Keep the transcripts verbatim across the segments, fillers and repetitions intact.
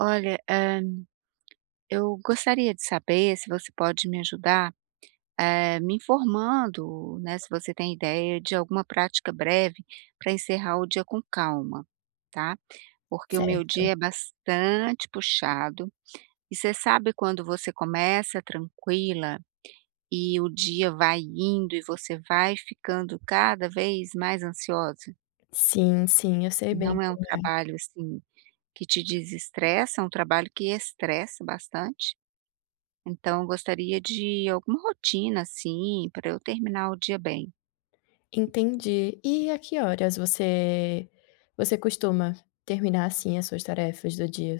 Olha, eh, eu gostaria de saber se você pode me ajudar, eh, me informando, né, se você tem ideia de alguma prática breve para encerrar o dia com calma, tá? Porque o meu Certo. dia é bastante puxado e você sabe, quando você começa tranquila e o dia vai indo e você vai ficando cada vez mais ansiosa? Sim, sim, eu sei bem Não é um como é. trabalho assim que te desestressa, é um trabalho que estressa bastante. Então eu gostaria de alguma rotina, assim, para eu terminar o dia bem. Entendi. E a que horas você você costuma terminar, assim, as suas tarefas do dia?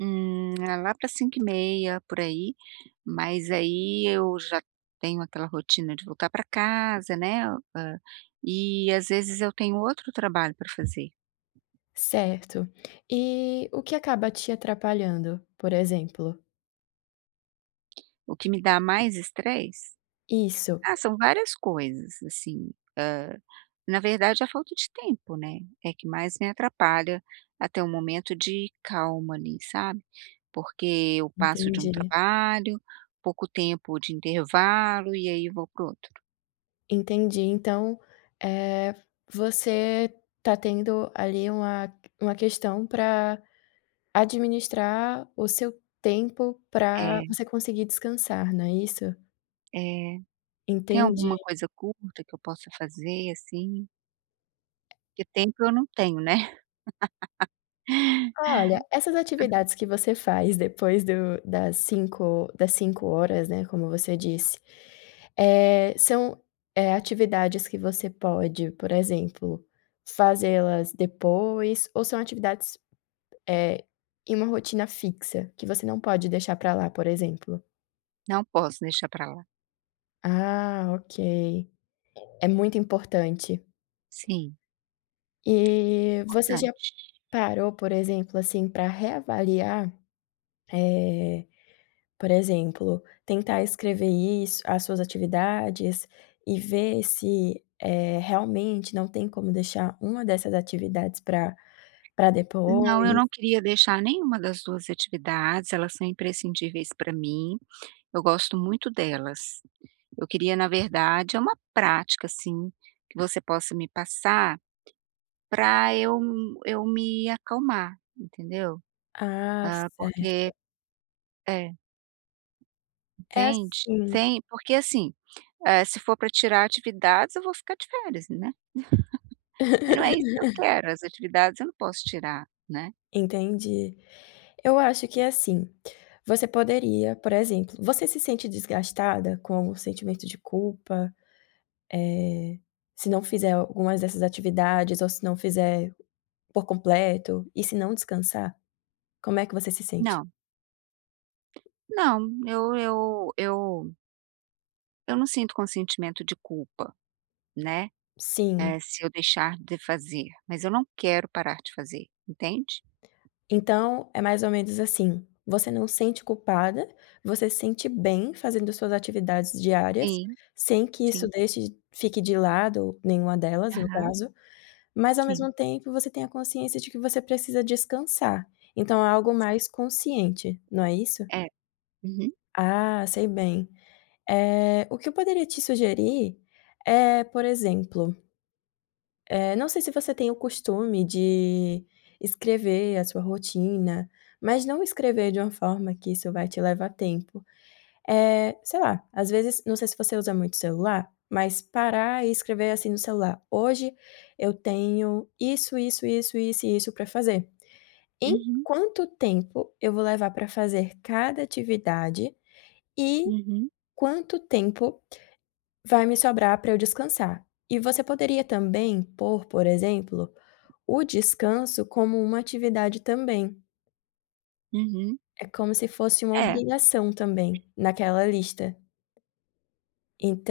Hum, é lá para cinco e meia por aí, mas aí eu já tenho aquela rotina de voltar para casa, né, hã, e às vezes eu tenho outro trabalho para fazer, Certo. E o que acaba te atrapalhando, por exemplo? o que me dá mais estresse. Isso, Ah, são várias coisas, assim, hã, na verdade a falta de tempo, né, é que mais me atrapalha até um momento de calma ali, sabe? Porque eu passo de um entendi. trabalho, pouco tempo de intervalo e aí vou para o outro. Entendi. Então, eh, você tá tendo ali uma uma questão para administrar o seu tempo para É, você conseguir descansar, não é isso? é. Tem Entendi. alguma coisa curta que eu possa fazer, assim? Porque tempo eu não tenho, né. Olha, essas atividades que você faz depois do das cinco das 5 horas, né, como você disse, eh, são, eh, atividades que você pode, por exemplo, fazê-las depois ou são atividades, eh, em uma rotina fixa, que você não pode deixar para lá, por exemplo? Não posso deixar para lá. Ah, ok. É muito importante. Sim, E você já importante. parou, por exemplo, assim, para reavaliar, eh Por exemplo, tentar escrever isso, as suas atividades e ver se, eh, realmente não tem como deixar uma dessas atividades para para Não, eu depois. não queria deixar nenhuma das duas atividades, elas são imprescindíveis para mim, eu gosto muito delas. Eu queria, na verdade, é uma prática, assim, que você possa me passar para eu eu me acalmar, entendeu? Ah, Ah, porque certo. é, É entende? assim. Tem, porque assim, eh, se for para tirar atividades eu vou ficar de férias, né. Mas não é isso que eu quero, as atividades eu não posso tirar, né. Entendi. Eu acho que é assim, você poderia, por exemplo você se sente desgastada com o sentimento de culpa, eh, se não fizer algumas dessas atividades ou se não fizer por completo e se não descansar? Como é que você se sente? Não, não, eu eu eu eu não sinto consentimento de culpa, né, eh, Sim. se eu deixar de fazer, mas eu não quero parar de fazer, entende? Então, é mais ou menos assim, você não sente culpada, você se sente bem fazendo suas atividades diárias, Sim, sem que isso sim. deixe fique de lado nenhuma delas, no Aham, caso, mas ao sim, mesmo tempo você tem a consciência de que você precisa descansar. Então é algo sim. mais consciente, não é isso? É. Uhum, Ah, sei bem. Eh, o que eu poderia te sugerir é, por exemplo Eh, não sei se você tem o costume de escrever a sua rotina, mas não escrever de uma forma que isso vai te levar tempo. É, sei lá, às vezes, não sei se você usa muito celular, mas parar e escrever assim no celular: "Hoje eu tenho isso, isso, isso, isso e isso para fazer". Em uhum, quanto tempo eu vou levar para fazer cada atividade e uhum, quanto tempo vai me sobrar para eu descansar. E você poderia também pôr, por exemplo, o descanso como uma atividade também. uhum. É como se fosse uma É, obrigação também naquela lista.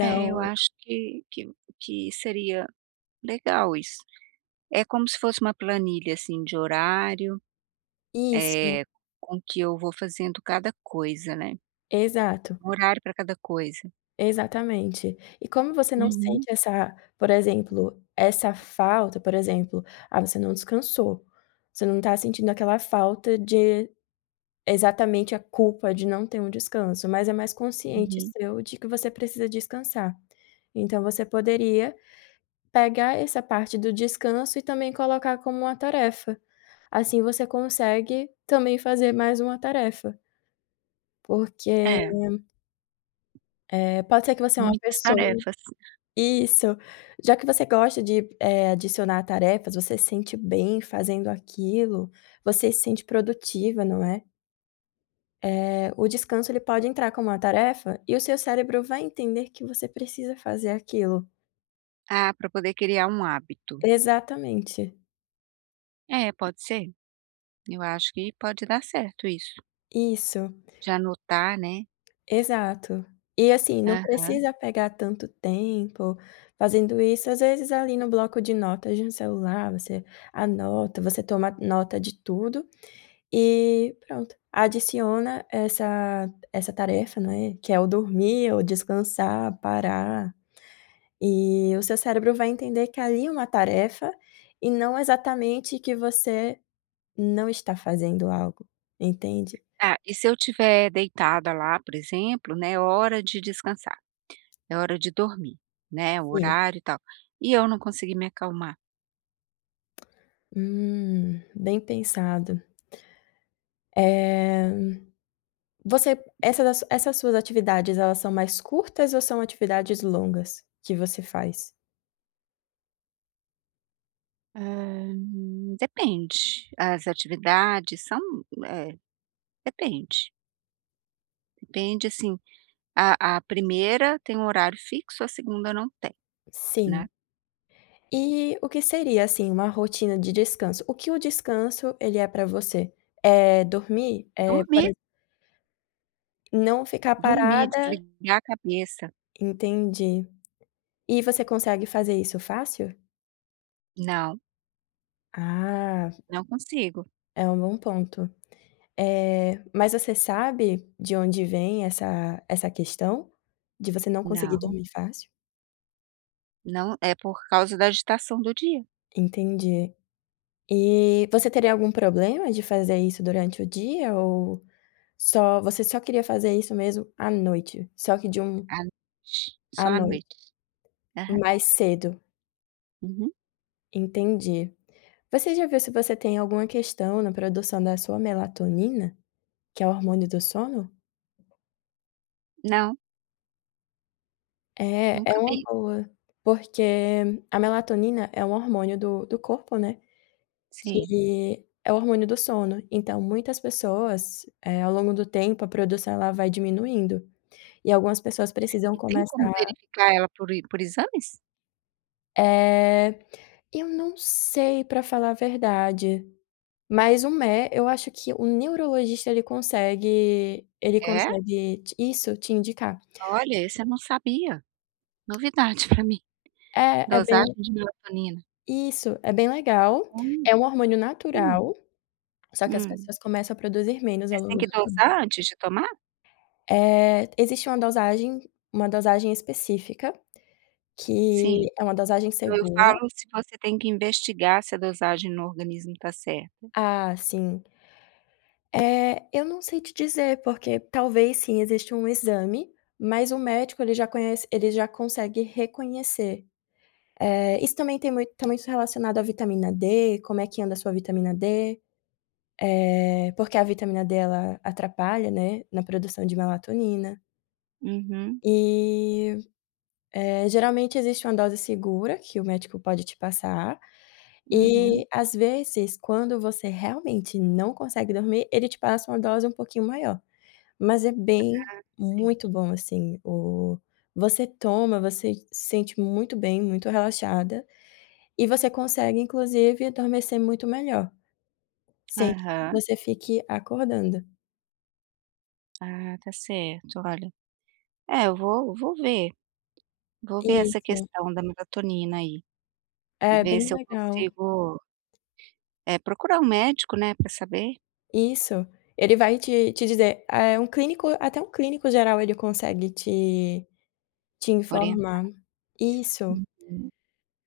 é, eu acho que que que seria legal isso. É como se fosse uma planilha, assim, de horário, isso, eh, com que eu vou fazendo cada coisa, né. exato, Um horário para cada coisa. exatamente. E como você não sente Uhum, essa, por exemplo, essa falta, por exemplo, ah, você não descansou, você não está sentindo aquela falta de exatamente a culpa de não ter um descanso, mas é mais consciente uhum. seu de que você precisa descansar. Então você poderia pegar essa parte do descanso e também colocar como uma tarefa. Assim você consegue também fazer mais uma tarefa, porque, É, eh, pode ser que você é uma muitas pessoa tarefas. isso, já que você gosta de, eh, adicionar tarefas, você se sente bem fazendo aquilo, você se sente produtiva, não é? Eh, o descanso ele pode entrar como uma tarefa e o seu cérebro vai entender que você precisa fazer aquilo. Ah, para poder criar um hábito. Exatamente, É, pode ser. Eu acho que pode dar certo isso, isso. de anotar, né. Exato. E assim, não Aham. precisa pegar tanto tempo fazendo isso, às vezes ali no bloco de notas de um celular, você anota, você toma nota de tudo e pronto, adiciona essa essa tarefa, né, que é o dormir ou descansar, parar, e o seu cérebro vai entender que ali é uma tarefa e não exatamente que você não está fazendo algo, entende? Ah, e se eu estiver deitada lá, por exemplo, né, é hora de descansar, é hora de dormir, né, o Sim. horário e tal, e eu não conseguir me acalmar? Hum, bem pensado. Eh, você essas essas suas atividades, elas são mais curtas ou são atividades longas que você faz? Hã, depende. As atividades são é, depende. Depende, assim, a a primeira tem um horário fixo, a segunda não tem, né. Sim. E o que seria, assim, uma rotina de descanso? O que o descanso ele é para você? É dormir? É, por Dormir, exe não ficar dormir, parada, desligar a cabeça. entendi. E você consegue fazer isso fácil? Não, Ah, não consigo. é um bom ponto. Eh, mas você sabe de onde vem essa essa questão de você não conseguir Não, dormir fácil? não é por causa da agitação do dia. Entendi. E você teria algum problema de fazer isso durante o dia ou só você só queria fazer isso mesmo à noite? Só que de um À noite, À só à noite, noite. Aham. mais cedo. Uhum. Entendi. Você já viu se você tem alguma questão na produção da sua melatonina, que é o hormônio do sono? Não, É, é nunca uma vi. boa, porque a melatonina é um hormônio do, do corpo, né? Sim. Que é o hormônio do sono. Então, muitas pessoas, eh, ao longo do tempo, a produção ela vai diminuindo. E algumas pessoas precisam E tem como começar verificar ela por i- por exames? eh, eu não sei, pra falar a verdade, mas o mé eu acho que o neurologista ele consegue ele É? consegue te isso, te indicar. Olha, esse eu não sabia. Novidade para mim. É, é bem Dosagem de melatonina. isso, é bem legal, Hum, é um hormônio hum, natural, só que as hum. pessoas começam a produzir menos ao Mas tem longo que do tempo. dosar antes de tomar? Eh, existe uma dosagem uma dosagem específica, Sim. que é uma dosagem Não, eu segura. falo se você tem que investigar se a dosagem no organismo tá certa. Ah, sim. Eh, eu não sei te dizer, porque talvez sim exista um exame, mas o médico ele já conhece ele já consegue reconhecer. Eh, isso também tem muito tá muito relacionado à vitamina D, como é que anda a sua vitamina D, eh, porque a vitamina D ela atrapalha, né, na produção de melatonina. Uhum, E, eh, geralmente existe uma dose segura que o médico pode te passar. Uhum. uhum. E às vezes quando você realmente não consegue dormir, ele te passa uma dose um pouquinho maior. Mas é bem Ah, muito certo. bom, assim, o você toma, você se sente muito bem, muito relaxada, e você consegue inclusive adormecer muito melhor, sem que Aham. você fique acordando. Ah, tá certo, olha. É, eu vou vou ver, vou ver essa Isso, questão da melatonina aí, é ver bem se eu legal. consigo, eh, procurar um médico, né, para saber Isso, ele vai te te dizer, é um clínico até um clínico geral ele consegue te te orientar. informar. Isso. Uhum,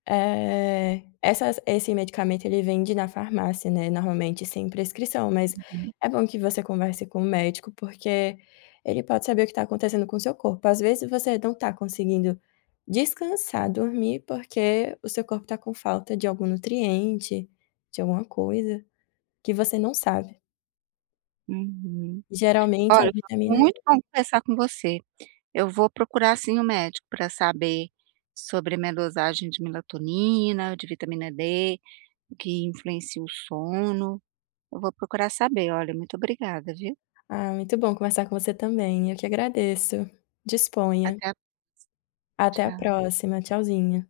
Eh, essas esse medicamento ele vende na farmácia, né, normalmente sem prescrição, mas uhum, é bom que você converse com o médico, porque ele pode saber o que está acontecendo com o seu corpo. Às vezes você não está conseguindo descansar, dormir, porque o seu corpo está com falta de algum nutriente, de alguma coisa que você não sabe. uhum. Geralmente é a Olha, foi vitamina D. muito bom conversar com você. Eu vou procurar sim o médico para saber sobre a minha dosagem de melatonina, de vitamina dê, o que influencia o sono. Eu vou procurar saber. Olha, muito obrigada, viu? Ah, muito bom conversar com você também, eu que agradeço. Disponha. Até a Até a tchau. próxima, tchauzinho.